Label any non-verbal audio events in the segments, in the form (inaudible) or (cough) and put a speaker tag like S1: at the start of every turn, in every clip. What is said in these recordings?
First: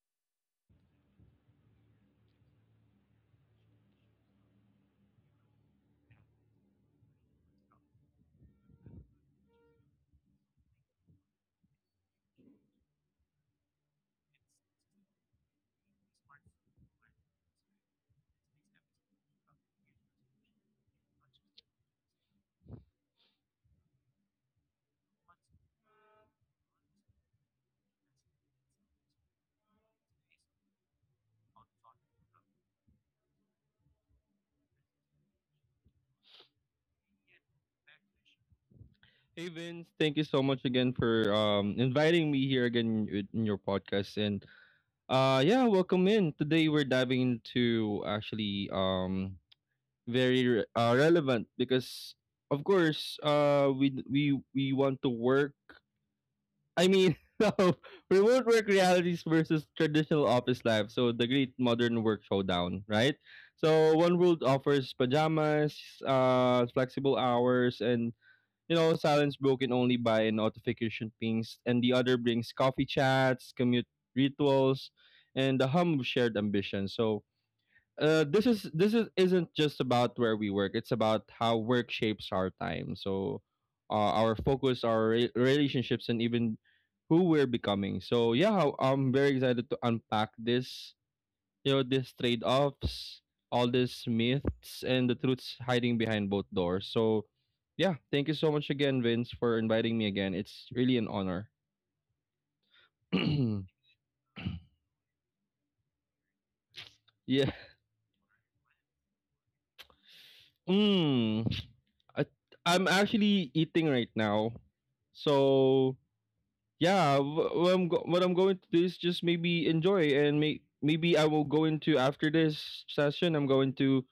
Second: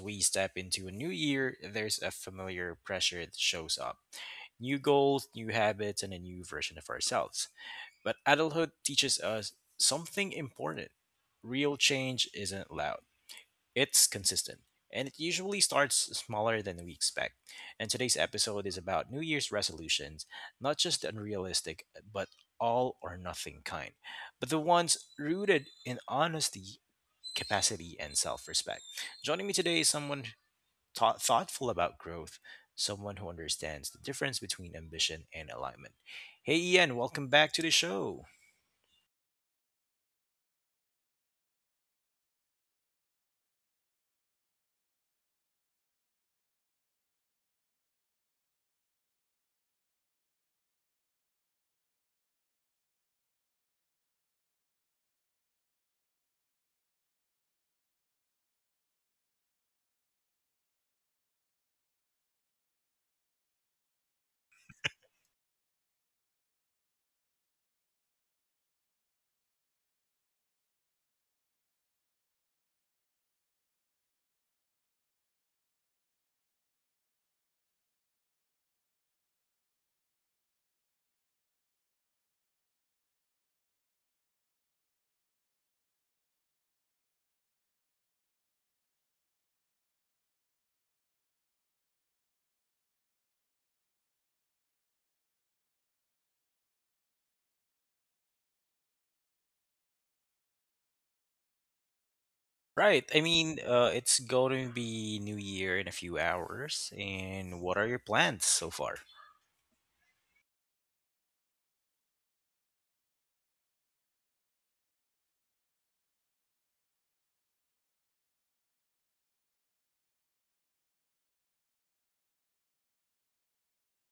S1: we step into a new year, there's a familiar pressure that shows up: new goals, new habits, and a new version of ourselves. But adulthood teaches us something important. Real change isn't loud, it's consistent. And it usually starts smaller than we expect. And today's episode is about New Year's resolutions, not just the unrealistic, but all or nothing kind, but the ones rooted in honesty, capacity, and self respect. Joining me today is someone thoughtful about growth, someone who understands the difference between ambition and alignment. Hey, Ian, welcome back to the show.
S2: Hey Vince, thank you so much again for inviting me here again in your podcast and yeah, welcome in. Today we're diving into actually relevant because of course we want to work. I mean, (laughs) remote work realities versus traditional office life. So the great modern work showdown, right? So one world offers pajamas, flexible hours and, you know, silence broken only by notification pings, and the other brings coffee chats, commute rituals, and the hum of shared ambition. So, this is isn't just about where we work. It's about how work shapes our time. So, our focus, our relationships, and even who we're becoming. So, yeah, I'm very excited to unpack this you know these trade-offs, all these myths and the truths hiding behind both doors. So yeah, thank you so much again, Vince, for inviting me again. It's really an honor.
S1: Right.
S2: (clears throat)
S1: I
S2: Yeah.
S1: mean, it's going to be New Year in a few hours. And what are your plans so far?
S2: mm. I, I'm actually eating right now. So yeah, what I'm going to do is just maybe enjoy, and maybe I will go into, after this session, I'm going to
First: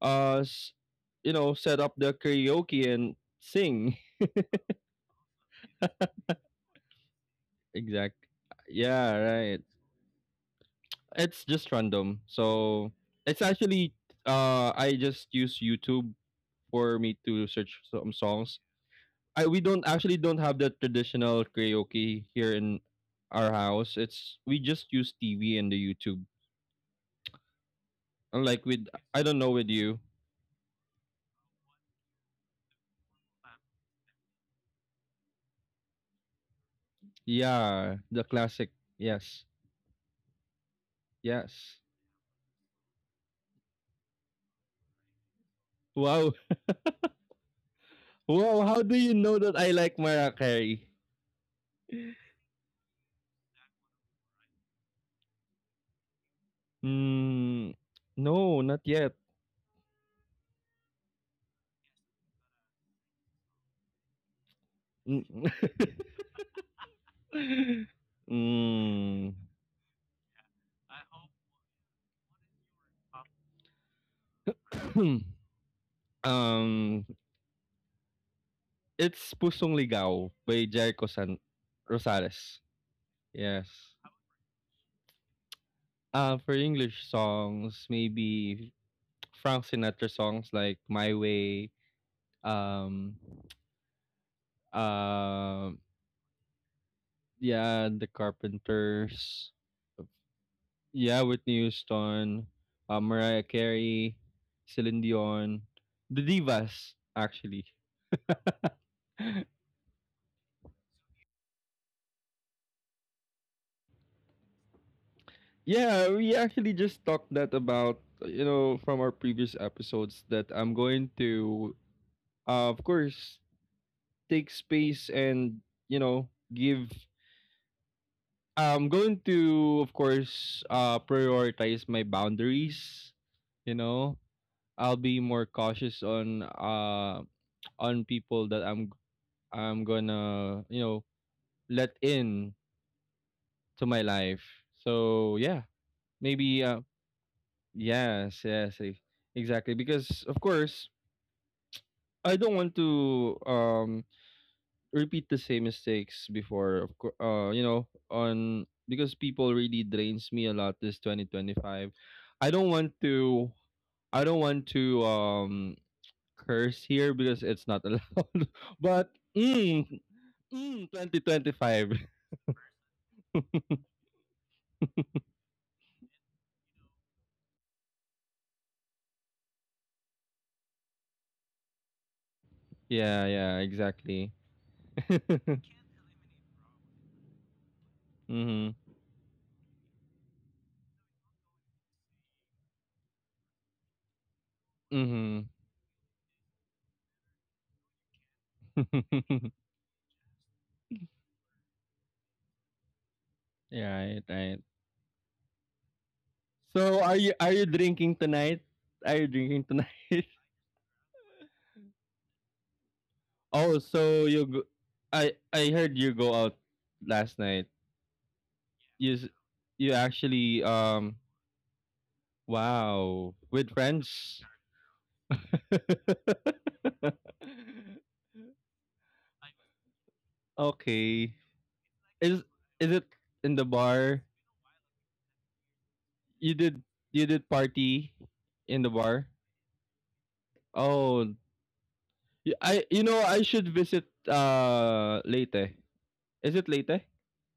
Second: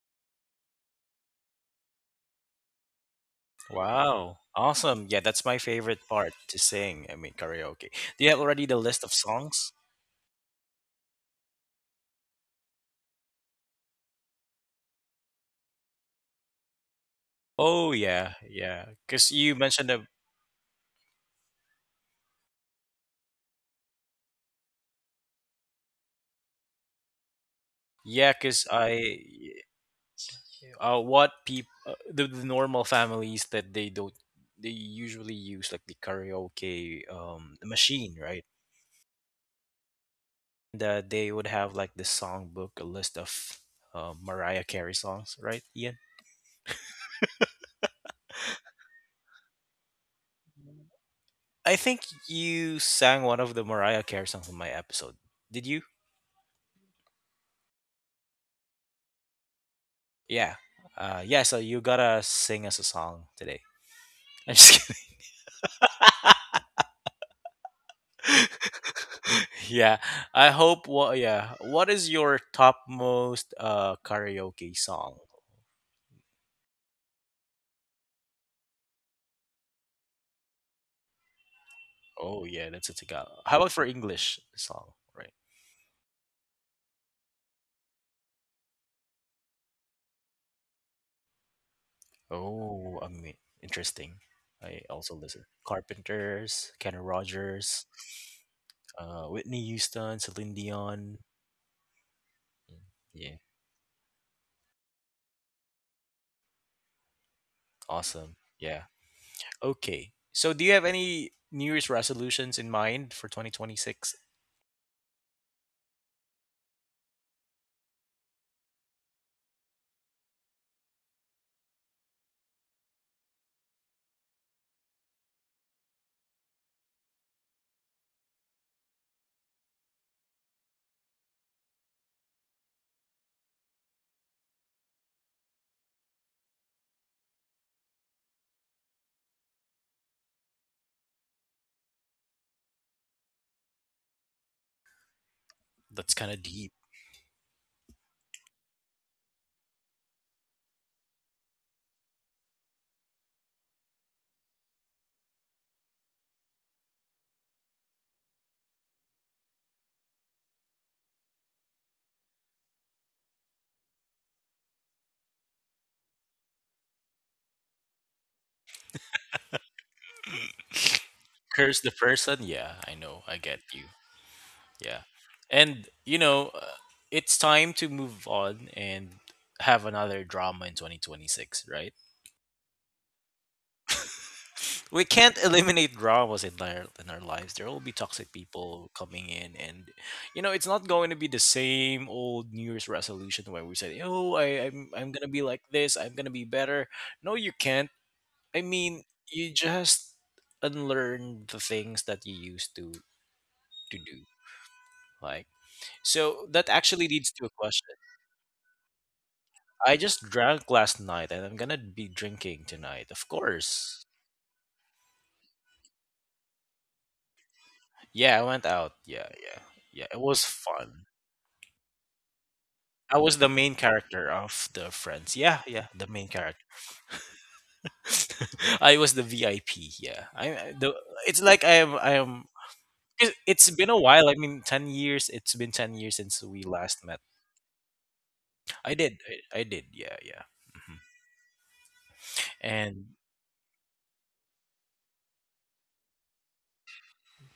S2: uh s- you know, set up the karaoke and sing.
S1: Wow. Awesome. Yeah, that's my favorite part to sing. I mean, karaoke.
S2: Exact.
S1: Do you have already the list of
S2: Yeah, right.
S1: songs?
S2: It's just random. So it's actually I just use YouTube for me to search
S1: Oh,
S2: some
S1: yeah.
S2: songs.
S1: Yeah. Because
S2: I
S1: you
S2: We don't
S1: mentioned,
S2: actually don't have the traditional karaoke here in our house. It's We just use TV and the YouTube.
S1: yeah, because
S2: Unlike with I don't know with you.
S1: what people the normal families that they don't they usually use like the karaoke
S2: Yeah,
S1: machine,
S2: the
S1: right?
S2: classic. Yes.
S1: And they would have
S2: Yes.
S1: like the songbook, a list of mariah carey songs, right, Ian?
S2: Wow. Wow, how do you know that I like Mariah Carey?
S1: I think you sang one of the mariah carey songs in my episode, did you?
S2: Hmm. No, not yet.
S1: Yeah. Uh, yeah, so you gotta sing us a song today. (laughs) I'm just kidding.
S2: Mm. (laughs) Mm.
S1: (laughs) Yeah, I hope, what, yeah, what is your top most karaoke song?
S2: Hmm. um, it's Pusong Ligaw by Jericho San
S1: Oh
S2: Rosales.
S1: yeah, that's a Tagalog. How
S2: Yes.
S1: about for English song, right?
S2: For English songs, maybe Frank Sinatra songs like My Way.
S1: Oh, I
S2: um,
S1: mean, interesting. I also listen
S2: uh,
S1: Carpenters, Kenny
S2: yeah,
S1: Rogers,
S2: The Carpenters,
S1: Whitney Houston, Celine
S2: yeah,
S1: Dion.
S2: Whitney Houston,
S1: Mm, yeah,
S2: Mariah Carey, Celine Dion, the divas, actually.
S1: awesome. Yeah.
S2: (laughs)
S1: Okay. So, do you have any New Year's resolutions in mind for 2026?
S2: Yeah, we actually just talked that about, you know, from our previous episodes, that I'm going to, of course, take space, and you know, give — I'm going to, of course, prioritize my boundaries, you know. I'll be more cautious on people that I'm gonna, you know, let in to my life. So yeah,
S1: That's kind of
S2: maybe
S1: deep.
S2: Yes, yes, e- exactly. Because of course, I don't want to repeat the same mistakes before. Of course, you know, on because people really drains me a lot this 2025. I don't want to. I don't want to curse here because it's not allowed. (laughs) But
S1: Curse
S2: 2025.
S1: the
S2: (laughs)
S1: person. Yeah, I know. I get you. Yeah. And, you know, it's time to move on and have another drama in 2026, right?
S2: Yeah, yeah, exactly.
S1: We
S2: (laughs)
S1: can't (laughs) eliminate dramas in our lives. There will be toxic
S2: Mhm.
S1: people coming in. And, you know, it's not going to be the same old New Year's resolution where we said, oh, I'm going to be
S2: Mhm.
S1: like this. I'm going to be better. No, you can't. I mean, you
S2: (laughs)
S1: just unlearn the things that you used to
S2: Right,
S1: do.
S2: right.
S1: Like, so that
S2: So
S1: actually
S2: are you
S1: leads to a question.
S2: drinking tonight? Are you drinking
S1: I just
S2: tonight? (laughs)
S1: drank last night and I'm gonna be drinking tonight, of
S2: Oh,
S1: course.
S2: I heard you go out last night.
S1: Yeah, I went out.
S2: You
S1: Yeah,
S2: s-
S1: yeah,
S2: you
S1: yeah. It was
S2: actually
S1: fun. I was
S2: wow,
S1: the
S2: with
S1: main character
S2: friends.
S1: of the Friends. Yeah, yeah, the
S2: (laughs)
S1: main character. (laughs) I was the VIP. Yeah, I- the.
S2: Okay,
S1: It's like I am. I
S2: is
S1: am.
S2: is it
S1: it-
S2: in the
S1: It's been a
S2: bar?
S1: while. I mean, 10 years. It's been 10 years since
S2: You
S1: we
S2: did
S1: last met.
S2: you did party in the
S1: I did.
S2: bar?
S1: I did. Yeah, yeah. Hmm.
S2: Oh, I, you
S1: And
S2: know, I should visit Leyte. Is it Leyte?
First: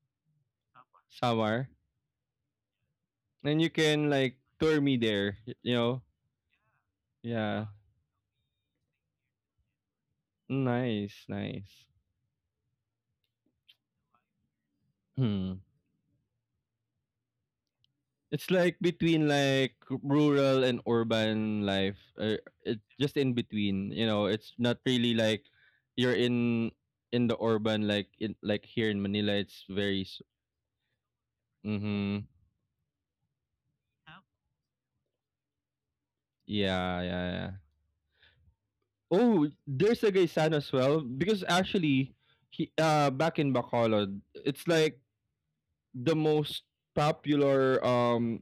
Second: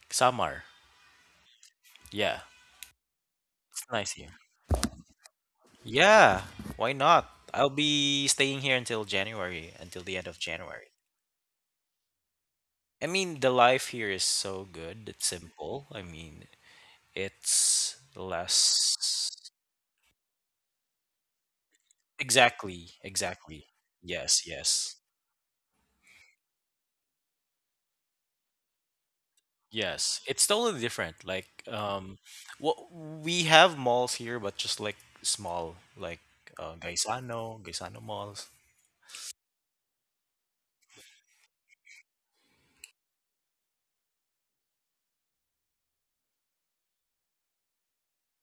S1: Samar.
S2: Samar.
S1: Yeah,
S2: And you
S1: it's
S2: can
S1: nice here.
S2: like tour me there, you know?
S1: Yeah, why not?
S2: Yeah.
S1: I'll be staying here until January, until the end of January.
S2: Nice, nice.
S1: I mean, the life here is so good. It's
S2: Hmm.
S1: simple. I mean, it's
S2: It's like between
S1: less.
S2: like rural and urban life. It's
S1: Exactly,
S2: just in
S1: exactly.
S2: between, you know.
S1: Yes,
S2: It's not
S1: yes.
S2: really like you're in the urban, like in, like here in Manila.
S1: Yes, it's totally different. Like,
S2: Mhm.
S1: what we have malls here, but just like small, like
S2: Yeah, yeah, yeah.
S1: Gaisano malls,
S2: Oh, there's a Gaisan as well because actually, back in Bacolod, it's like the most popular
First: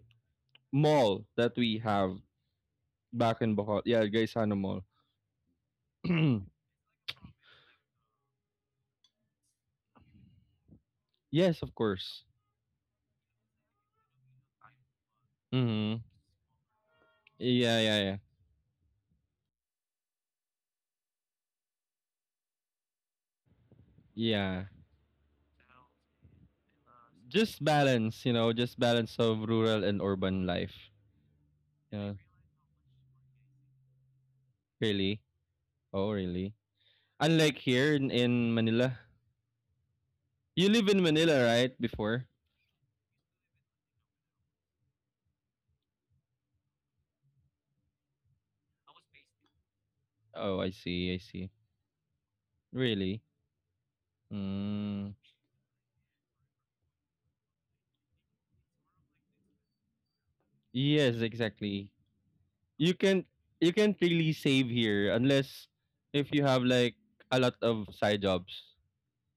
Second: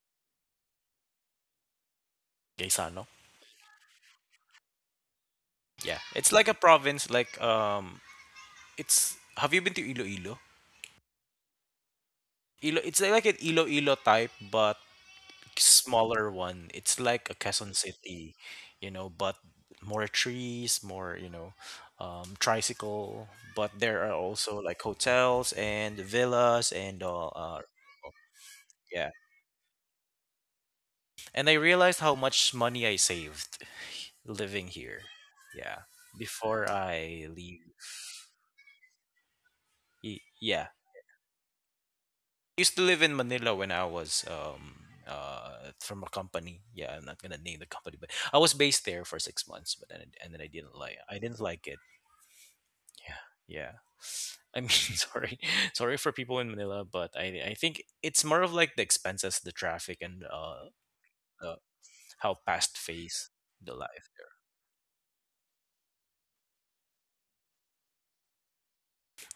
S2: mall that we have
S1: Gaisano.
S2: back in Bohol. Yeah, Gaisano Mall.
S1: Yeah, it's like a
S2: (clears throat)
S1: province. Like, it's. Have you been to Iloilo?
S2: Yes, of course.
S1: Ilo it's like an Iloilo type, but
S2: Hmm.
S1: smaller one. It's like a Quezon
S2: Yeah, yeah, yeah.
S1: City, you know, but more trees, more, you know, tricycle. But there are also
S2: Yeah.
S1: like hotels and villas and
S2: Just balance, you know, just
S1: yeah.
S2: balance of rural and urban life.
S1: And I realized
S2: Yeah,
S1: how much money I saved living here.
S2: really?
S1: Yeah.
S2: Oh, really?
S1: Before I
S2: Unlike
S1: leave.
S2: here in Manila.
S1: Y- yeah.
S2: You live in Manila, right? Before?
S1: Used to live in Manila when I was from a company. Yeah, I'm not gonna name the company, but I was based there for 6 months. But then I- and then I
S2: Oh, I
S1: didn't like
S2: see, I see.
S1: it.
S2: Really?
S1: Yeah, yeah. I mean, (laughs)
S2: Mm,
S1: sorry, for people in Manila, but I think it's more of like the expenses, the traffic, and
S2: yes,
S1: uh
S2: exactly.
S1: how past
S2: You can
S1: phase
S2: you
S1: the
S2: can't
S1: life.
S2: really save here unless if you have like a lot of side jobs.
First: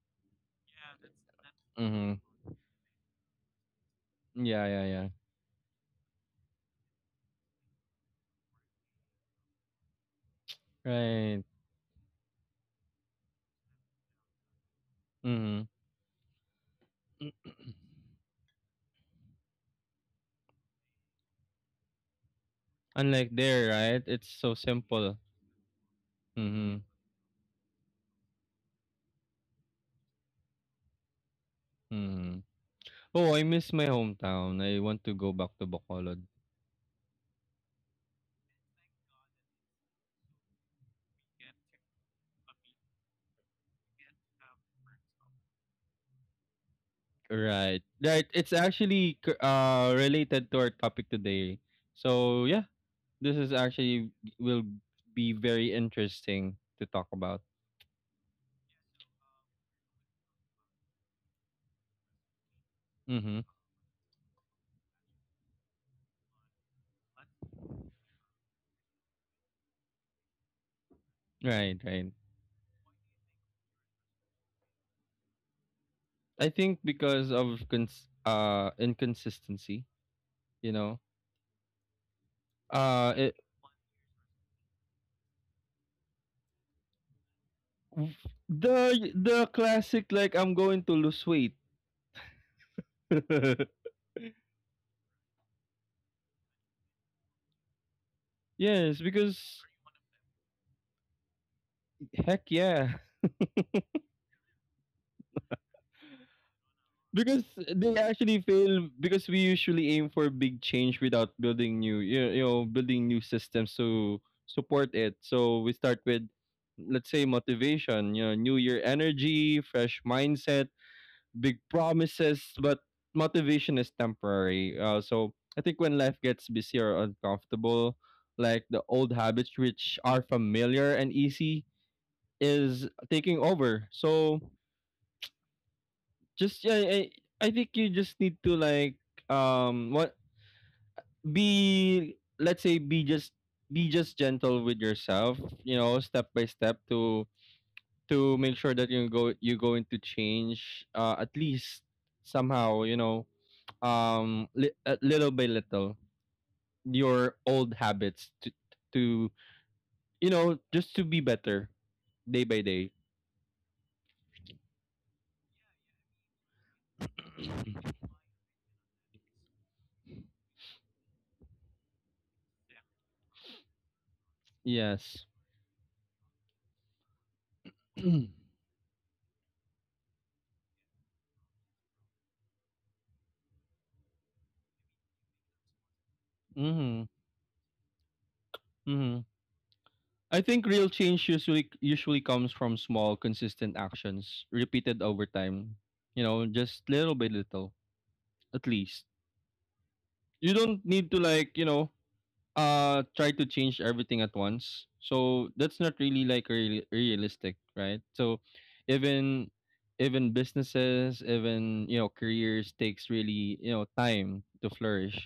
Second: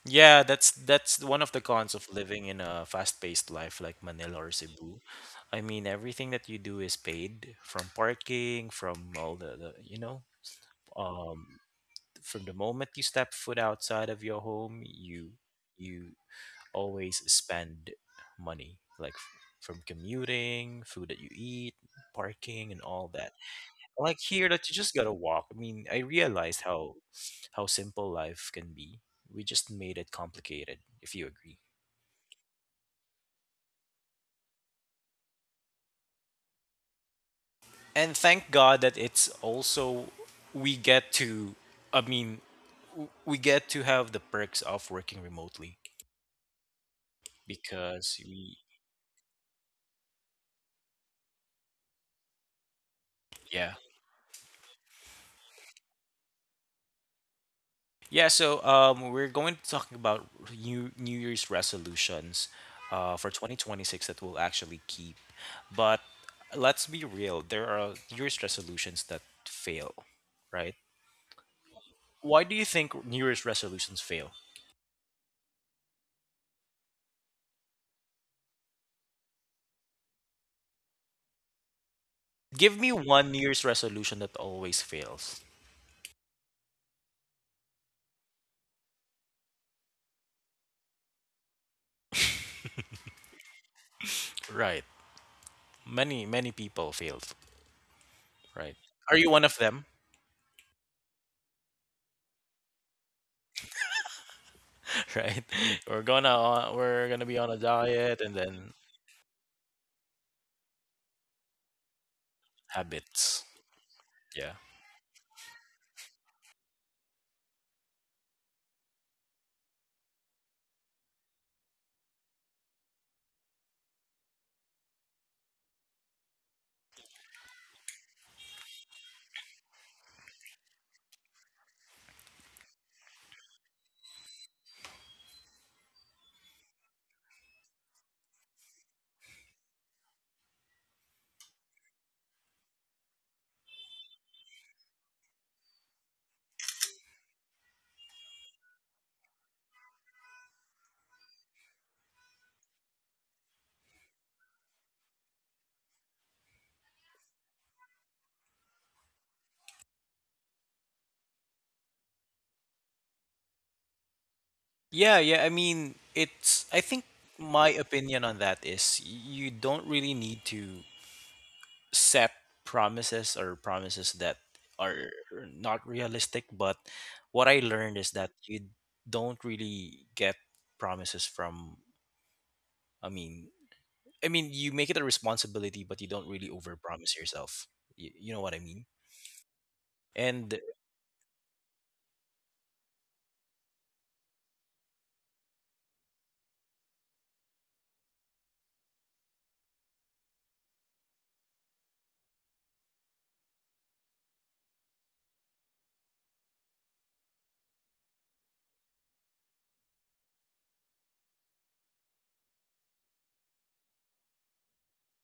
S1: Yeah, that's one of the cons of
S2: Mm-hmm.
S1: living in a fast-paced life like Manila or
S2: Yeah, yeah,
S1: Cebu.
S2: yeah.
S1: I mean, everything that you do is paid from parking, from all the you know,
S2: Right.
S1: um, from the moment you step foot outside of your home, you
S2: Mhm.
S1: you always spend
S2: (clears throat)
S1: money, like from commuting, food that you eat, parking, and all
S2: Unlike
S1: that
S2: there, right?
S1: like
S2: It's
S1: here
S2: so
S1: that you just gotta
S2: simple.
S1: walk. I mean, I realized
S2: Mhm.
S1: how simple life can be. We just made it complicated, if you agree.
S2: Mhm. Oh, I miss my hometown. I want to go back to Bacolod.
S1: And thank God that it's also we get to I mean we get to have the perks of working remotely
S2: Right.
S1: because
S2: Right. It's
S1: we
S2: actually related to our topic today. So, yeah, this is
S1: yeah.
S2: actually will be very interesting to talk about.
S1: Yeah, so we're going to talk about New Year's resolutions for
S2: Mhm.
S1: 2026 that we'll actually keep. But let's be real, there are New Year's resolutions that fail, right?
S2: Right, right.
S1: Why do you think New Year's resolutions fail?
S2: I think because of inconsistency, you know.
S1: Give me one
S2: I
S1: New Year's resolution that always fails.
S2: The classic like I'm going to lose weight. (laughs)
S1: Right. Many people failed, right?
S2: Yes,
S1: Are you one of
S2: because
S1: them? (laughs)
S2: heck yeah.
S1: Right. We're gonna be
S2: Because
S1: on a
S2: they
S1: diet and
S2: actually
S1: then
S2: fail because we usually aim for big change without building new you you know, building new
S1: habits.
S2: systems to
S1: Yeah.
S2: support it. So we start with, let's say, motivation, you know, new year energy, fresh mindset, big promises, but motivation is temporary. So I think when life gets busy or uncomfortable, like the old habits, which are familiar and easy, is taking over. So just yeah, I think you just need to like, what be, let's say, be just gentle with yourself, you know, step by step to make sure that you go into change, at least somehow, you know, little by little your old habits to to you know, just to be better day by day.
S1: Yeah, yeah. I mean, I think my opinion on that is you don't really need to set promises or promises that are
S2: Yes.
S1: not realistic. But what I
S2: (clears throat)
S1: learned is
S2: Mhm.
S1: that you don't really get promises from, I mean, I mean, you make it a responsibility, but you don't really
S2: Mhm.
S1: overpromise yourself. You know what I mean?
S2: I
S1: And
S2: think real change usually comes from small consistent actions repeated over time, you know, just little by little. At least you don't need to, like, you know, try to change everything at once. So that's not really like realistic, right? So even businesses, even, you know, careers takes really, you know, time to flourish.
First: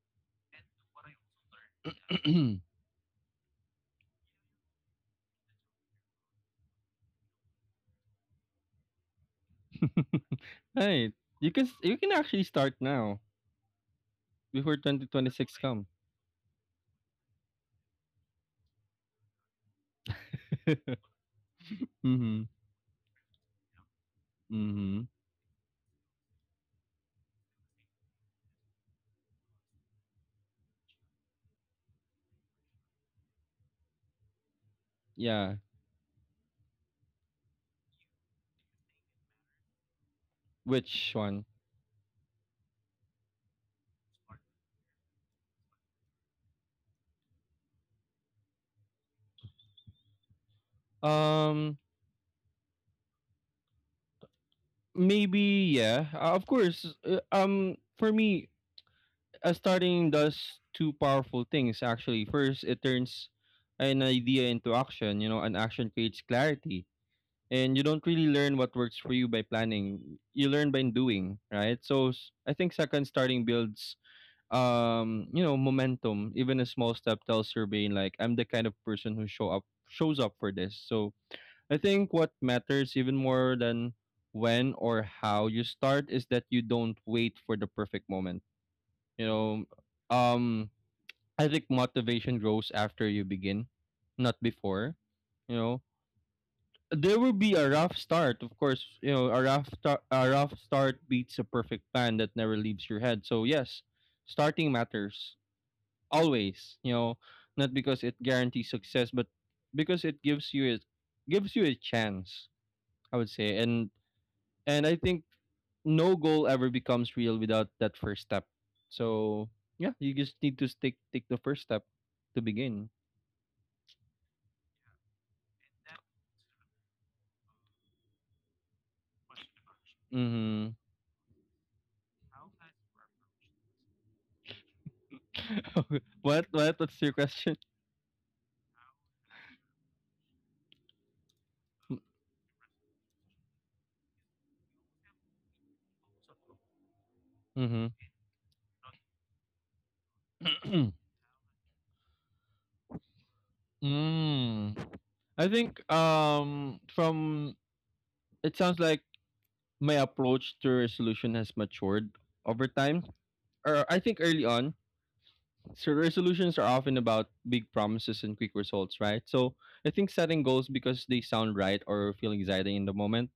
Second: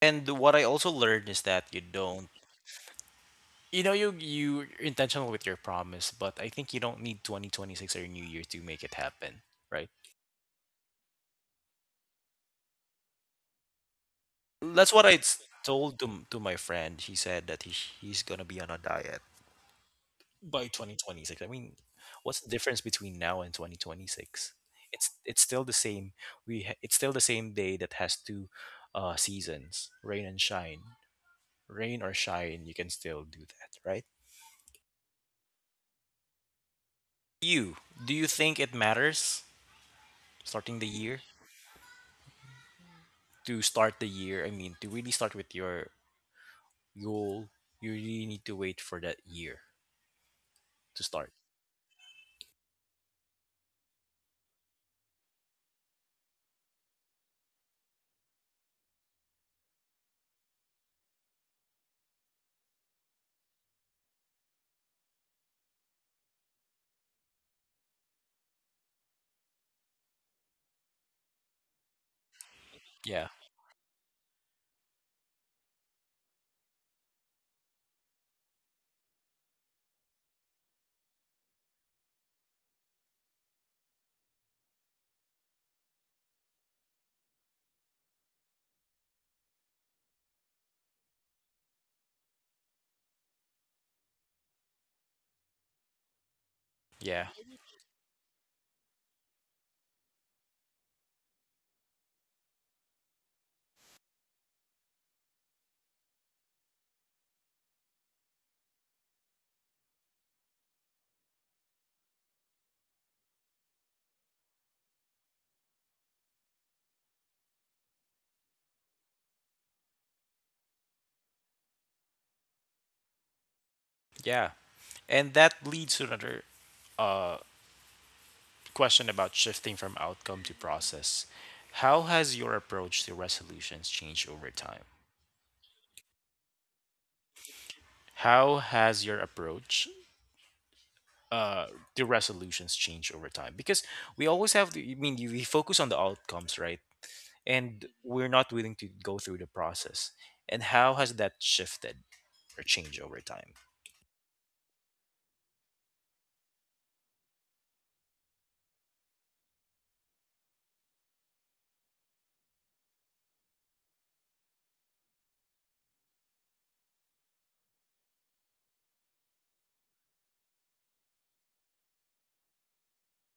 S1: what I also learned is that you don't.
S2: (clears throat)
S1: You know, you're intentional with your promise, but I think you don't need 2026 or New Year to make it happen, right?
S2: Right, you can actually start now before
S1: That's what I s-
S2: 2026 come.
S1: told to my friend. He said that he's gonna be on a diet by
S2: (laughs)
S1: 2026. I mean, what's
S2: Mm-hmm.
S1: the difference between now and 2026?
S2: Mm-hmm.
S1: It's still the same. It's still the same day that has two seasons, rain and shine. Rain or shine, you can still do that, right?
S2: Yeah,
S1: You, do you think it matters starting the
S2: which
S1: year?
S2: one?
S1: To start the year, I mean, to really start with your goal, you really need to wait for that year to start.
S2: Um, maybe yeah, of course, for me, a starting does two powerful things actually. First, it turns an idea into action. You know, an action creates clarity. And you don't really learn what works for you by planning. You learn by doing, right? So I think second,
S1: Yeah.
S2: starting builds you know, momentum. Even a small step tells your brain, like, I'm the kind of person who shows up for this. So I think what matters even more than when or how you start is that you don't wait for the perfect moment. You know, um I think motivation grows after you begin, not before. You know, there
S1: Yeah,
S2: will be a rough start, of course. You know, a a rough start beats a perfect plan that never leaves your head. So yes, starting matters always. You know, not because it guarantees success, but because it gives you a chance, I would say. And I think no goal ever becomes real without that first step. So yeah, you just need to take the first step to begin.
S1: yeah. And that leads to another uh, question about shifting from outcome to
S2: Mm-hmm.
S1: process. How has your approach to resolutions changed over time?
S2: (laughs) What? What? What's your question?
S1: How has your approach uh, to resolutions changed over time? Because we always have to, I mean, we focus on the outcomes, right? And we're not willing to go through the process. And
S2: Mm-hmm.
S1: how has that shifted, or change over time?
S2: (clears throat) Mm. I think from, it sounds like my approach to resolution has matured over time. Or I think early on, so resolutions are often about big promises and quick results, right? So I think setting goals because they sound right or feel exciting in the moment.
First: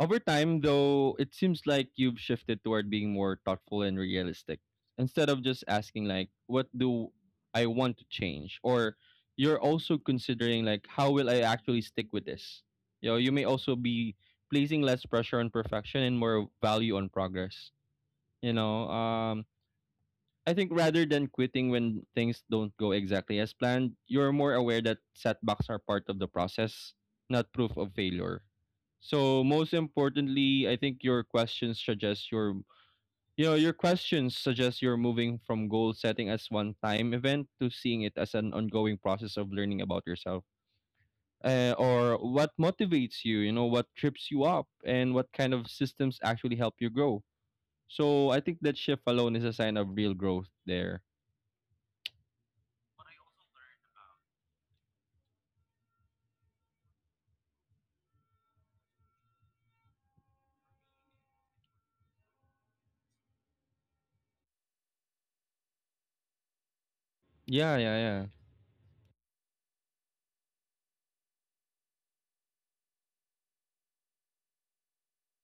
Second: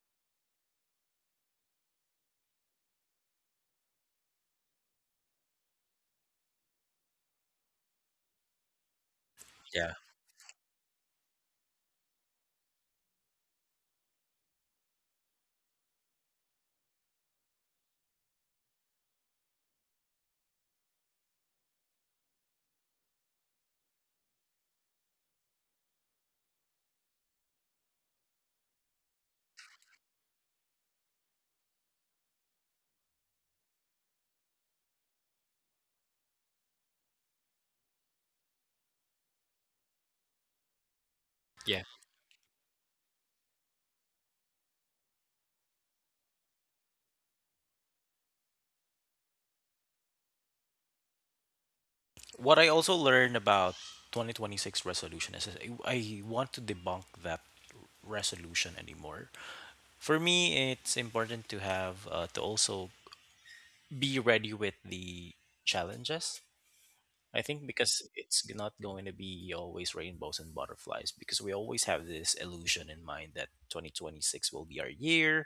S2: Over time, though, it seems like you've shifted toward being more thoughtful and realistic. Instead of just asking, like, what do I want to change? Or you're
S1: Yeah.
S2: also considering, like, how will I actually stick with this? You know, you may also be placing less pressure on perfection and more value on progress. You know, I think rather than quitting when things don't go exactly as planned, you're more aware that setbacks are part of the process, not proof of failure. So most importantly, I think you know, your questions suggest you're moving from goal setting as one time event to seeing it as an ongoing process of learning about yourself.
S1: Yeah.
S2: Or what motivates you, you know, what trips you up, and what kind of systems actually help you grow. So I think that shift alone is a sign of real growth there.
S1: What I also learned about 2026 resolution is I want to debunk that resolution anymore. For me, it's important to also be ready with the challenges. I think
S2: Yeah, yeah,
S1: because
S2: yeah.
S1: it's not going to be always rainbows and butterflies because we always have this illusion in mind that 2026 will be our year.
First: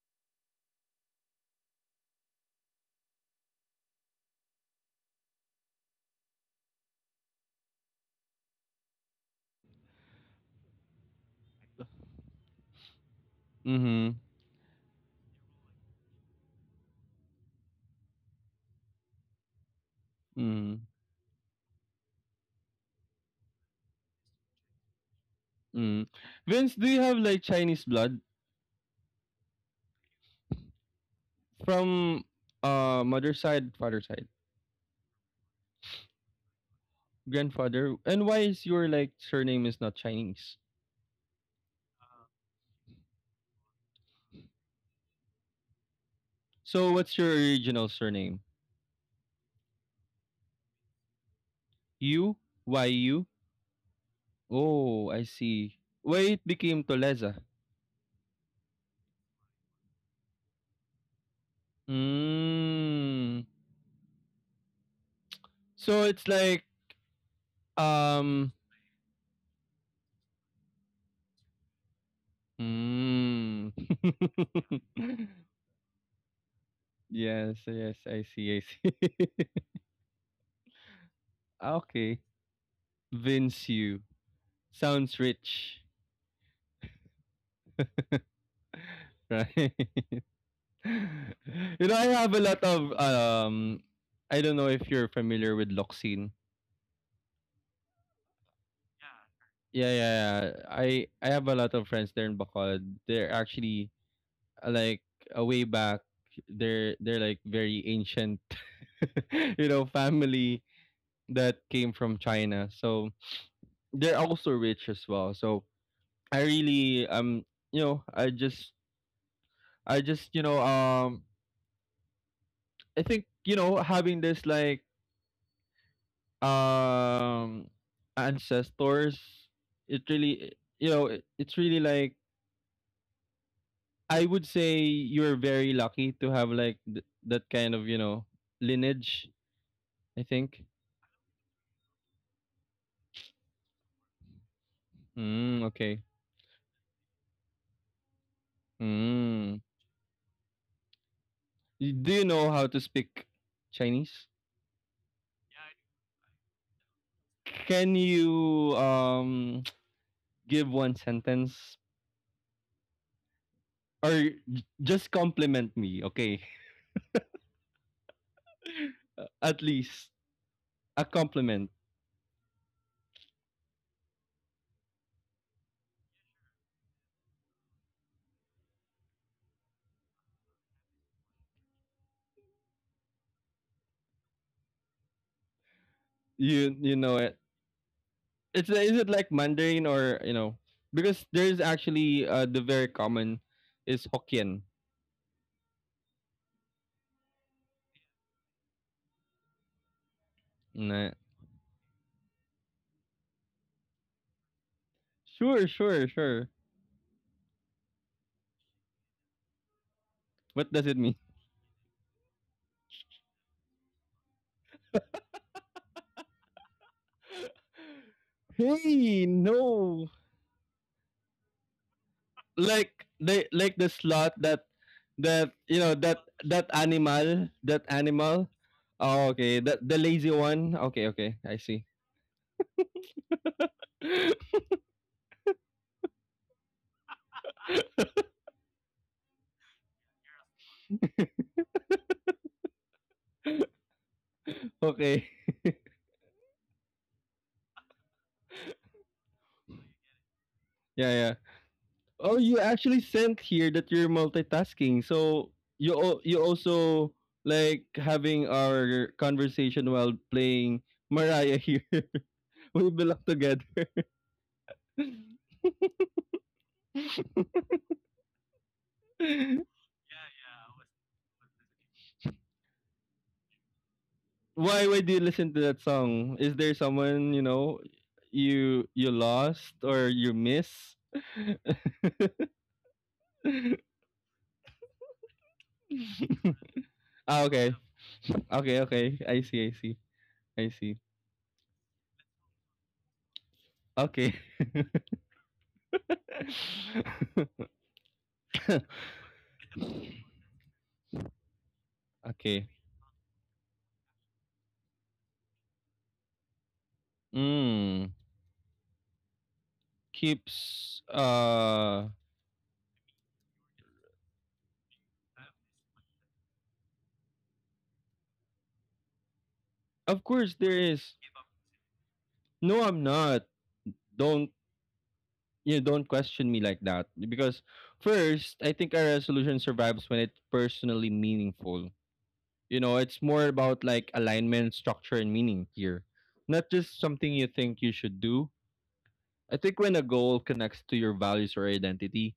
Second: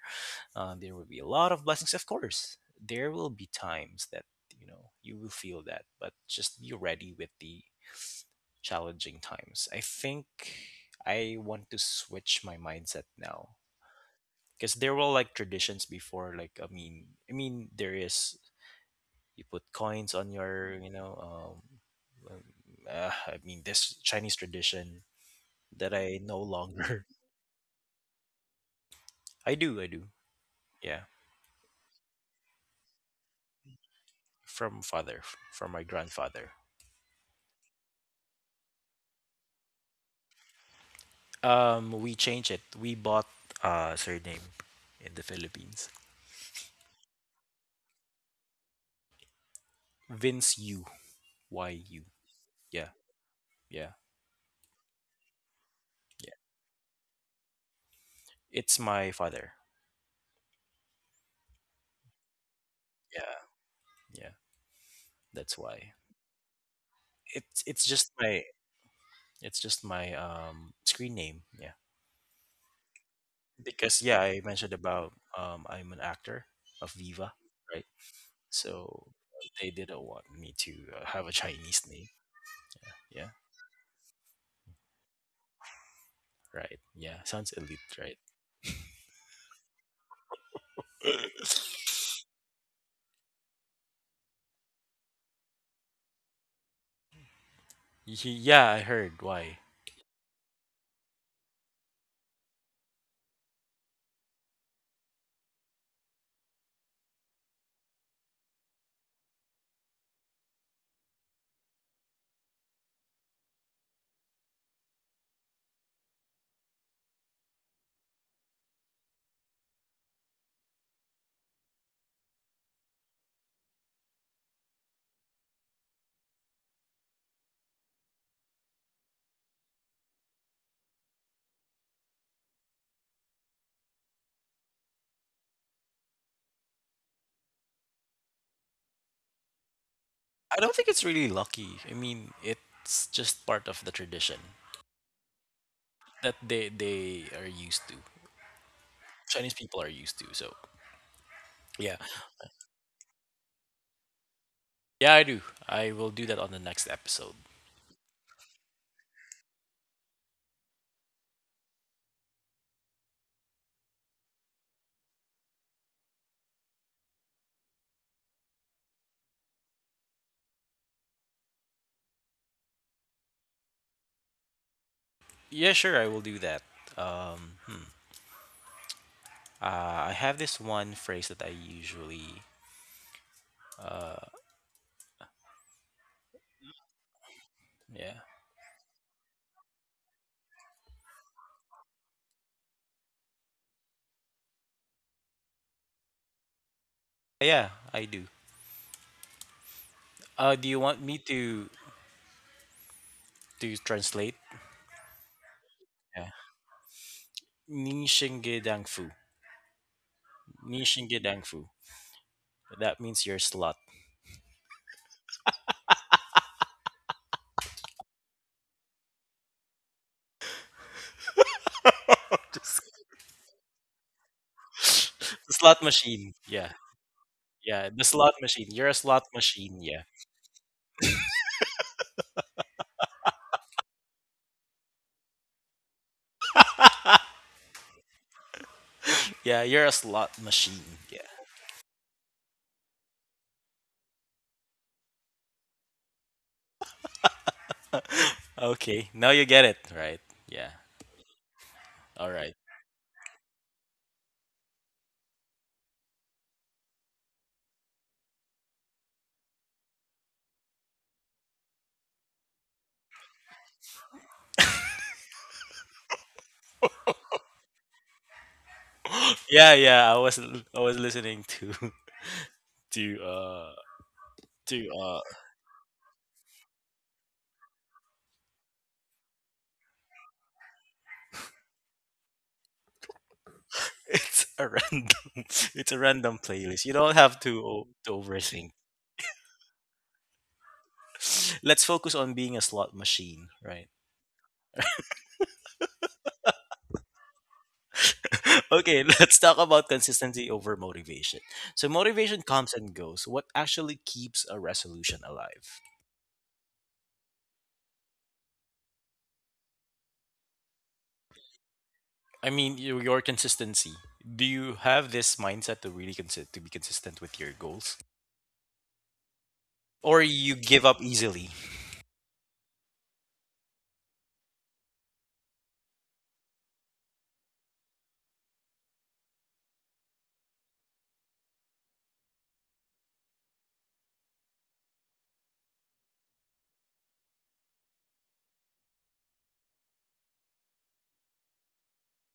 S1: There will be a lot of blessings, of course. There will be times that you will feel that, but just be ready with the challenging times. I think I want to switch my mindset now
S2: Mhm.
S1: because there were like traditions before. Like I mean, there is, you put coins on your
S2: Mhm.
S1: um, I mean this Chinese tradition that
S2: Mm.
S1: I no
S2: Vince, do you
S1: longer.
S2: have like Chinese blood
S1: (laughs) I do, yeah,
S2: from mother's side, father's side,
S1: from father, from my grandfather.
S2: grandfather? And why is your like surname is not Chinese?
S1: We changed it. We bought surname in the Philippines.
S2: So what's your original surname?
S1: Vince U Y U.
S2: You? Why
S1: Yeah,
S2: you?
S1: yeah,
S2: Oh, I see. Why
S1: yeah.
S2: it became Toleza?
S1: It's my father. Yeah,
S2: Mm.
S1: yeah. That's why.
S2: So it's like
S1: It's it's just my
S2: um
S1: it's just my screen name. Yeah,
S2: mm.
S1: because yeah, I mentioned about
S2: (laughs)
S1: I'm an actor of Viva,
S2: Yes,
S1: right?
S2: yes, I see, I
S1: So
S2: see. (laughs)
S1: they didn't want me to have a Chinese name.
S2: Okay.
S1: Yeah,
S2: Vince you. Sounds rich. (laughs)
S1: right. Yeah, sounds elite, right?
S2: Right? (laughs) You
S1: (laughs)
S2: know, I have a lot of I don't know if you're familiar with Loxine.
S1: Y- Yeah, I heard. Why?
S2: Yeah, yeah, yeah. I have a lot of friends there in Bacolod. They're actually, like, a way back. They're like very ancient, (laughs) you know, family that came from China. So they're also rich as well. So I really, you know, I just, you know, I think, you know, having this like, um ancestors, it really, you know, it's really like, I would say, you're very lucky to have like that kind of, you know, lineage, I
S1: I
S2: think.
S1: don't think it's really lucky. I mean, it's just part of the tradition
S2: Mm, okay.
S1: that they are used to. Chinese
S2: Mm.
S1: people are used to. So yeah,
S2: Do you know how to speak Chinese?
S1: yeah, I do. I will do that on the next episode.
S2: Can you (tsk) give one sentence or just compliment me? Okay, (laughs) at least a compliment
S1: Yeah, sure, I will do that. Um, hmm. I have this one phrase that I usually. Uh,
S2: you you know it
S1: yeah,
S2: it's is it like Mandarin or because there's actually the very common is Hokkien.
S1: yeah, I do. Do you want
S2: Nah.
S1: me to translate?
S2: Sure, sure,
S1: Yeah,
S2: sure.
S1: ni shingedang fu,
S2: What
S1: ni
S2: does it mean?
S1: shingedang fu. That means you're a slut.
S2: Hey, no.
S1: (laughs) Just-
S2: Like they like the slot that
S1: (laughs)
S2: that
S1: the
S2: you
S1: slot
S2: know that
S1: machine.
S2: that
S1: Yeah.
S2: animal that
S1: Yeah, the slot
S2: animal.
S1: machine. You're a slot
S2: Oh, okay. That
S1: machine.
S2: the
S1: Yeah.
S2: lazy one. Okay, okay. I see. (laughs)
S1: Yeah, you're a slot machine. Yeah.
S2: okay.
S1: Okay. Now you get it, right? Yeah.
S2: Yeah, yeah.
S1: All
S2: Oh,
S1: right.
S2: you actually sent here that you're multitasking. So you you also like having our conversation while playing Mariah here. (laughs) We belong together. (laughs)
S1: Yeah, yeah. I was listening to (laughs) to uh
S2: why
S1: to
S2: why do you listen to that song? Is there someone you lost or you miss? (laughs)
S1: (laughs) it's a random (laughs) it's a random playlist. You don't
S2: Ah,
S1: have to
S2: okay,
S1: overthink.
S2: okay, okay. I see, I see, I see.
S1: (laughs) Let's focus on being a slot machine, right?
S2: Okay,
S1: (laughs) Okay, let's talk about consistency over motivation. So
S2: (laughs)
S1: motivation
S2: okay.
S1: comes and goes. What actually keeps a resolution alive?
S2: Mm. Keeps
S1: I mean, your consistency. Do you have this mindset to to be consistent with your goals,
S2: of
S1: or
S2: course
S1: you
S2: there
S1: give
S2: is,
S1: up easily?
S2: no I'm not, don't, you don't question me like that. Because first, I think our resolution survives when it's personally meaningful. You know, it's more about like alignment, structure and meaning here, not just something you think you should do. I think when a goal connects to your values or identity,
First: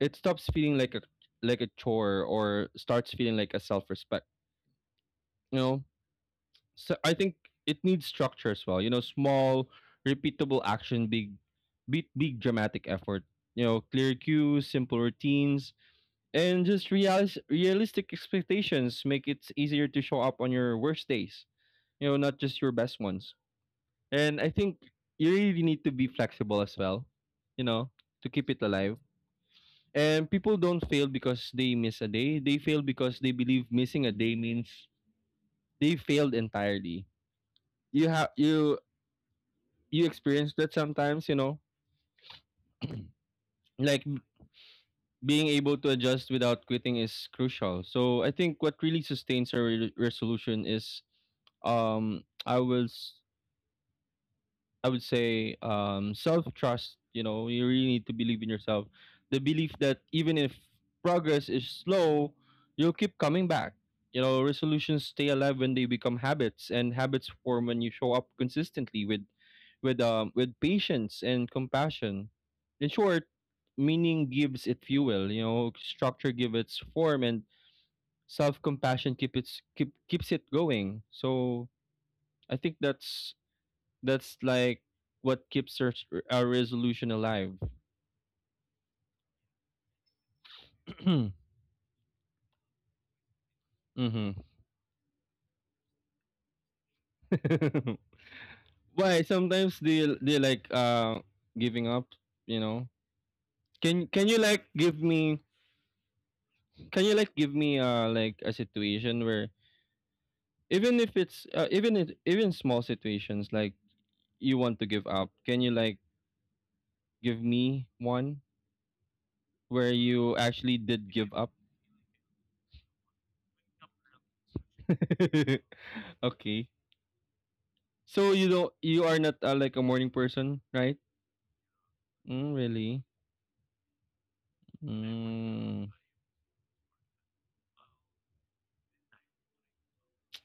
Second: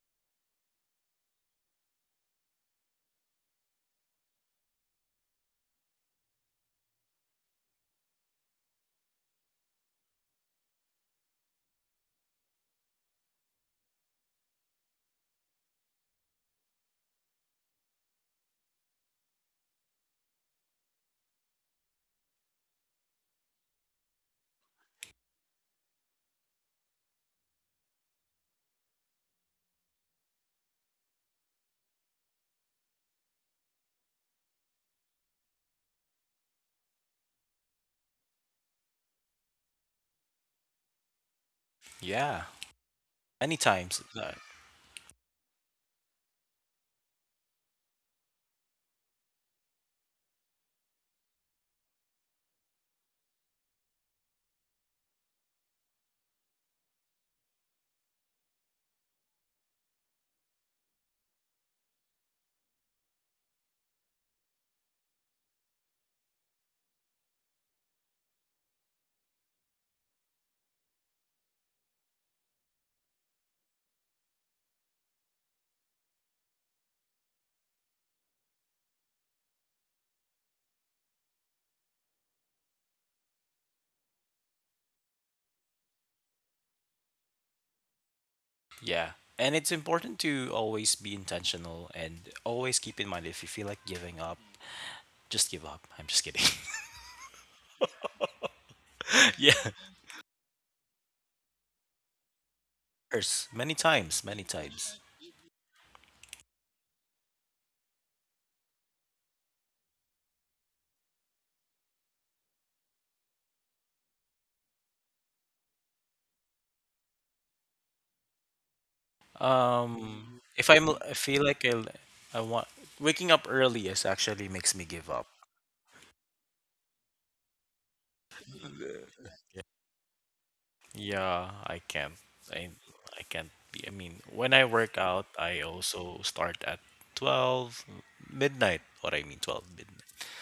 S2: it stops feeling like a chore or starts feeling like a self-respect, you know. So I think it needs structure as well. You know, small, repeatable action, big, big dramatic effort. You know, clear cues, simple routines, and just realistic expectations make it easier to show up on your worst days. You know, not just your best ones. And I think you really need to be flexible as well. You know, to keep it alive. And people don't fail because they miss a day. They fail because they believe missing a day means they failed entirely. you have you you experience that sometimes, you know,
S1: Yeah, many
S2: like
S1: times.
S2: being able to adjust without quitting is crucial. So I think what really sustains our resolution is um I will I would say self trust. You know, you really need to believe in yourself. The belief that even if progress is slow, you'll keep coming back. You know, resolutions stay alive when they become habits, and habits form when you show up consistently with patience and compassion. In short, meaning gives it fuel. You know, structure gives its form, and self compassion keep its keep keeps it going. So I think that's like what keeps our resolution alive.
S1: Yeah, and it's important to always be
S2: (clears throat)
S1: intentional and always keep in mind if you feel like giving up,
S2: Mm-hmm.
S1: just give up. I'm just kidding.
S2: (laughs) Why
S1: (laughs) yeah, of
S2: sometimes they like giving up? You know,
S1: course, many
S2: can
S1: times,
S2: can you
S1: many
S2: like give
S1: times.
S2: me can you like give me like a situation where even if it's even if, even small situations like you want to give up, can you like give me one where you
S1: If
S2: actually
S1: I'm,
S2: did
S1: I
S2: give
S1: feel
S2: up?
S1: like I want waking up early is actually makes me give up.
S2: (laughs) Okay. So you don't, you are not like a morning person, right?
S1: Yeah, I can't.
S2: Mm,
S1: I
S2: really?
S1: I can't be. I mean, when I
S2: I.
S1: work out, I
S2: Mm,
S1: also start at 12 midnight. What I mean, 12 midnight.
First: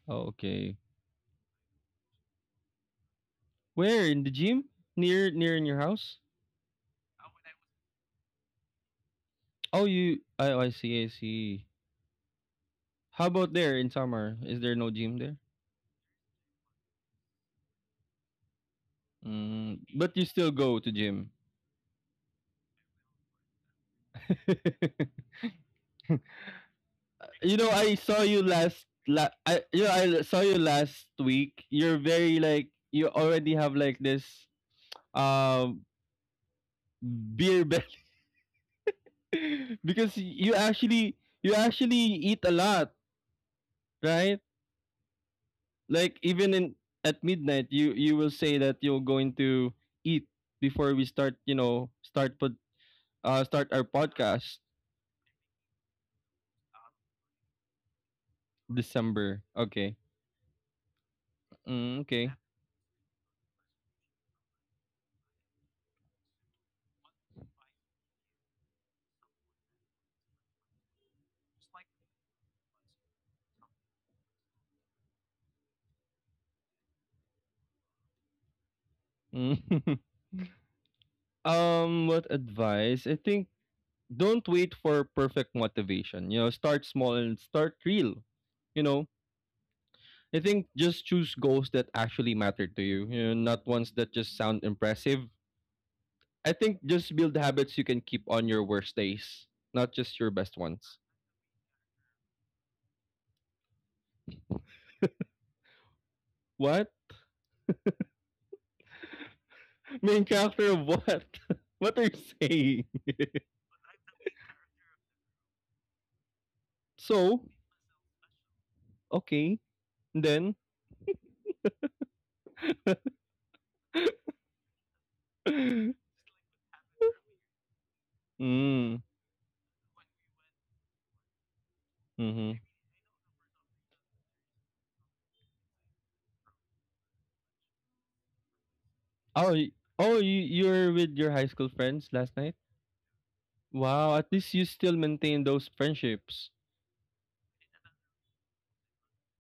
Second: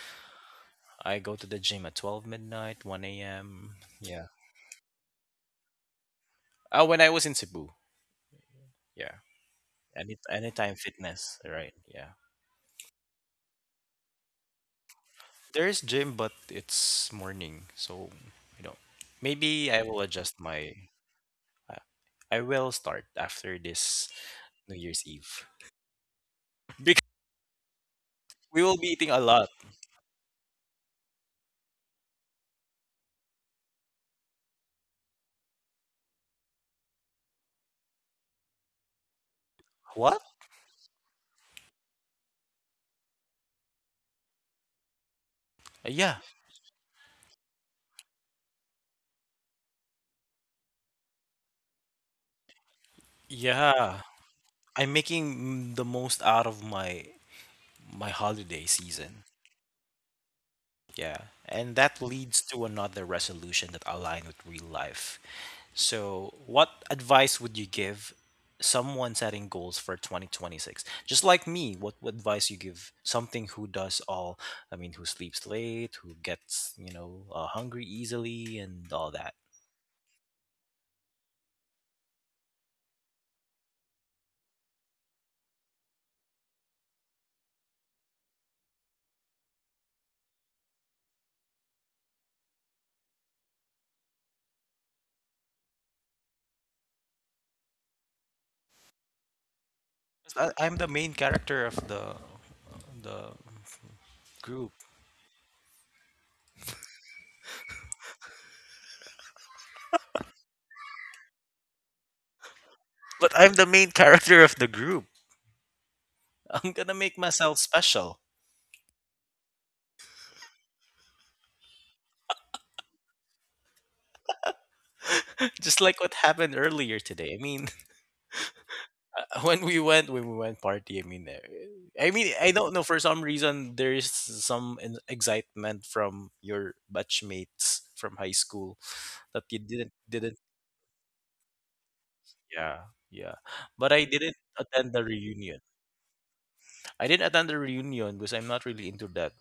S2: okay.
S1: I go to the gym at 12 midnight, 1 a.m.
S2: Where in
S1: Yeah.
S2: the gym? Near in your house?
S1: Oh, when I was in Cebu. Yeah.
S2: Oh, you. Oh, I
S1: Anytime
S2: see. I
S1: fitness,
S2: see.
S1: right? Yeah.
S2: How about there in summer? Is there no gym there?
S1: There is gym, but it's morning, so you know, maybe
S2: Mm,
S1: I will
S2: but you
S1: adjust
S2: still
S1: my.
S2: go to gym.
S1: I I will start after this New Year's
S2: (laughs)
S1: Eve (laughs) because
S2: You know, I saw you
S1: we will
S2: last.
S1: be eating a lot.
S2: I, you know, I saw you last week. You're very like you already have like this um beer belly (laughs) because
S1: What?
S2: you actually, eat a lot, right?
S1: Yeah,
S2: Like even in at midnight, you will say that you're going to eat before we start, you know, start put start our
S1: yeah,
S2: podcast.
S1: I'm making the most out of my my holiday season.
S2: December, okay.
S1: Yeah, and that
S2: Mm, okay.
S1: leads to another resolution that align with real life. So, what advice would you give someone setting goals for 2026? Just like me, what advice you give something who does all, I mean, who sleeps late, who gets, hungry easily and all that.
S2: Mm. (laughs) Um, what advice? I think don't wait for perfect motivation. You know, start small and start real. You know, I think just choose goals that actually matter to you, you know, not ones that just sound impressive. I think just build habits you can keep on your worst days, not just your best
S1: I'm the
S2: ones.
S1: main character of the group.
S2: What? Main character of what? (laughs) What are you saying?
S1: But I'm the main character of the group. I'm gonna make
S2: So,
S1: myself special,
S2: okay. Then, (gasps) (laughs)
S1: (laughs) just
S2: mm,
S1: like what happened earlier today. I mean, (laughs)
S2: mm-hmm.
S1: when we went party, I mean, I don't know. For some reason, there is some excitement from your batchmates from high school that
S2: Oh,
S1: you
S2: y- oh,
S1: didn't,
S2: you were with your high school friends last night.
S1: yeah, yeah. But I
S2: Wow. At
S1: didn't
S2: least you
S1: attend
S2: still
S1: the
S2: maintain
S1: reunion.
S2: those friendships.
S1: I didn't attend the reunion because I'm not really into that.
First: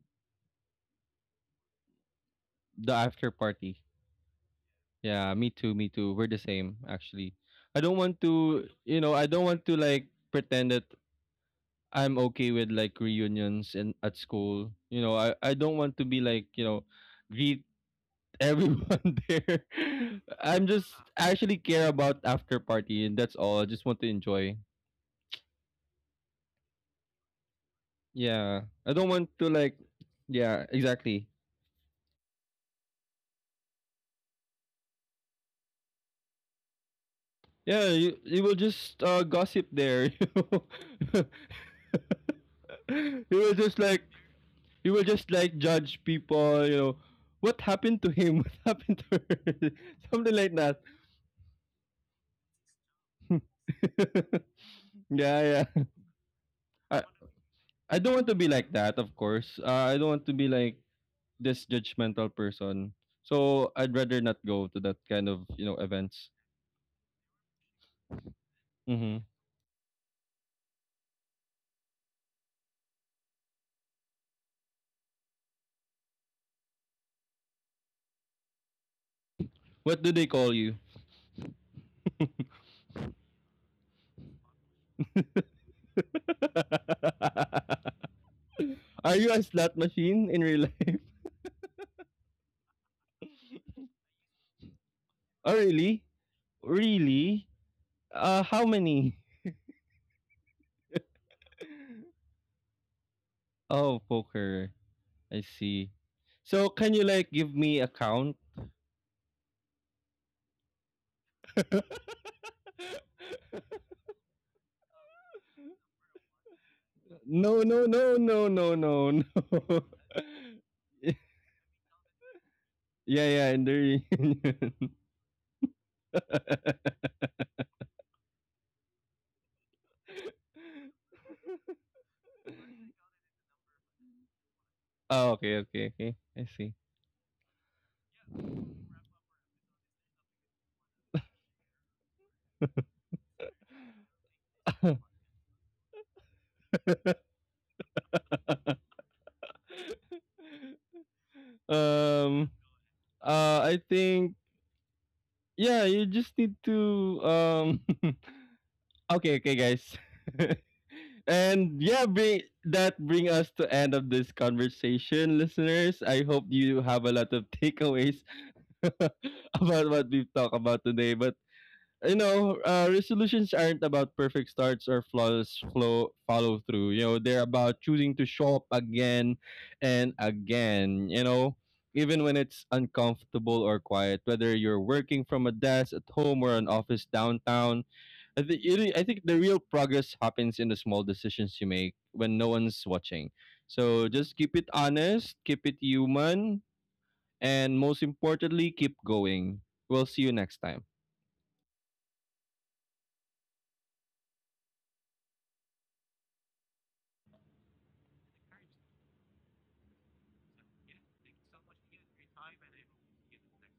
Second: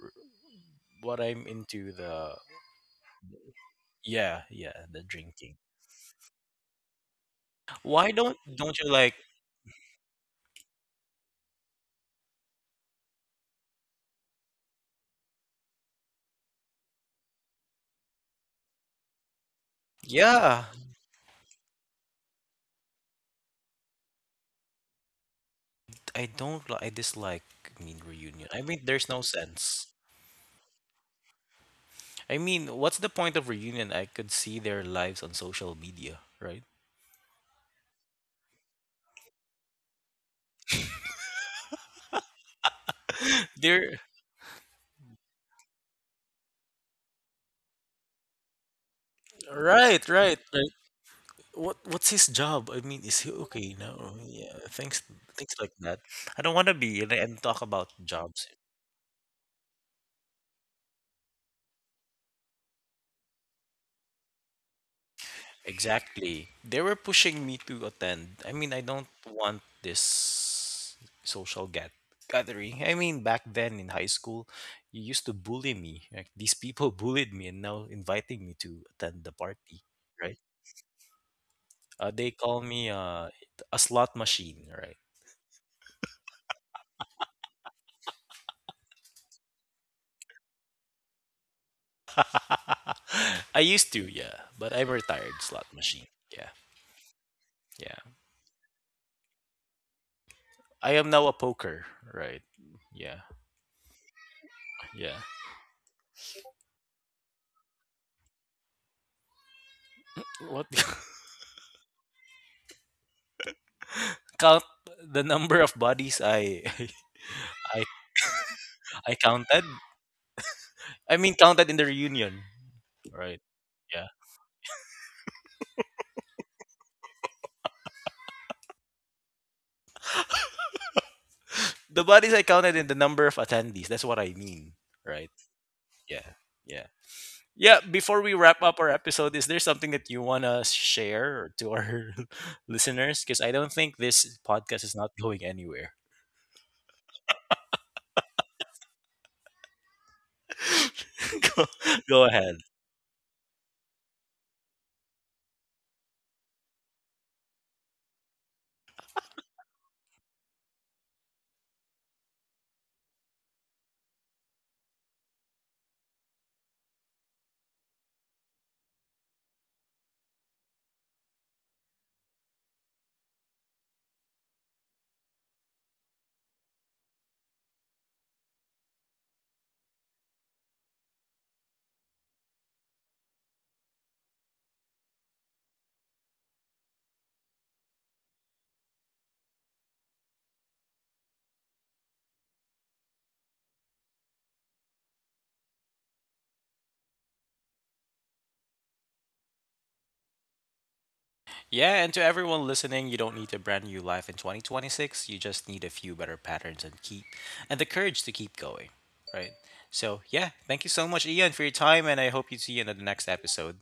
S1: What I'm into the
S2: The after party.
S1: yeah, yeah, the
S2: Yeah, me
S1: drinking.
S2: too. Me too. We're the same actually. I don't
S1: Why
S2: want
S1: don't
S2: to,
S1: don't you
S2: you know,
S1: like
S2: I don't want to like pretend that I'm okay with like reunions and at school. You know, I don't want to be like, you know, greet everyone (laughs) there. I'm
S1: yeah
S2: just, I actually care about after party and that's all. I just want to enjoy.
S1: I don't li- I dislike I mean reunion.
S2: Yeah.
S1: I mean
S2: I don't
S1: there's no
S2: want to like,
S1: sense.
S2: yeah, exactly.
S1: I mean, what's the point of reunion? I could see their lives on social media, right?
S2: Yeah, you will just gossip there. (laughs) You know? (laughs) you will
S1: (laughs)
S2: just
S1: They're
S2: like you will just like judge people, you know. What happened to him? (laughs) What happened to her?
S1: right,
S2: (laughs) Something
S1: right,
S2: like
S1: right.
S2: that.
S1: What's his job? I mean, is he
S2: (laughs)
S1: okay now? Yeah, things
S2: Yeah,
S1: like
S2: yeah.
S1: that. I don't want to be
S2: I,
S1: and talk about
S2: I don't want to
S1: jobs.
S2: be like that, of course. I don't want to be like this judgmental person. So I'd rather not go to that kind of, you know, events.
S1: Exactly. They were pushing me to attend. I mean, I don't
S2: Hmm.
S1: want this social get gathering. I mean, back then in high school, you used to bully me. Like, these people (laughs) bullied me and now inviting me to attend the party,
S2: What do they
S1: right?
S2: call you?
S1: They call me a slot machine, right?
S2: (laughs) Are you a slot machine in real life? (laughs)
S1: (laughs) I used to, yeah, but I'm retired
S2: Oh
S1: slot
S2: really?
S1: machine. Yeah,
S2: Really?
S1: yeah.
S2: How many? (laughs)
S1: I am now a poker, right? Yeah,
S2: Oh, poker.
S1: yeah.
S2: I see. So can you like give me a count?
S1: What
S2: (laughs)
S1: (laughs) count the number of bodies I
S2: No,
S1: (laughs) I
S2: no, no, no, no, no,
S1: I counted.
S2: no. (laughs)
S1: I mean, counted in the reunion,
S2: Yeah,
S1: right?
S2: yeah, in the
S1: Yeah.
S2: reunion.
S1: The bodies I counted in
S2: (laughs)
S1: the number of attendees. That's what I mean, right?
S2: Oh, okay, okay, okay.
S1: Yeah.
S2: I see.
S1: Yeah. Yeah. Before we wrap up our episode, is there something that you want to share to our (laughs) listeners? Because I don't think this podcast is
S2: (laughs)
S1: not going anywhere. (laughs) go, go
S2: Um,
S1: ahead.
S2: I think, yeah, you just need to. (laughs) Okay, okay, guys. (laughs) And yeah, bring that, bring us to end of this conversation, listeners. I hope you have a lot of takeaways (laughs) about what we've talked about today. But you know, resolutions aren't about perfect starts or flawless flow follow through. You know, they're about choosing to show up again and again. You know, even when it's uncomfortable or quiet, whether you're working from a desk at home or an office downtown. I think the real progress happens in the small decisions you make when no one's watching. So just keep it honest, keep it human, and most importantly, keep going. We'll see you next time.
S1: Yeah, and to everyone listening, you don't need a brand new life in 2026. You just need a few better patterns and keep and the courage to keep going, right? So, yeah, thank you so much Ian for your time and I hope you see you in the next episode.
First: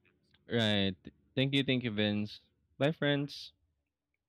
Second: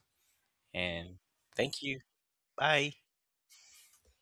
S2: Right.
S1: And
S2: Thank
S1: thank
S2: you,
S1: you.
S2: Vince. Bye,
S1: Bye.
S2: friends.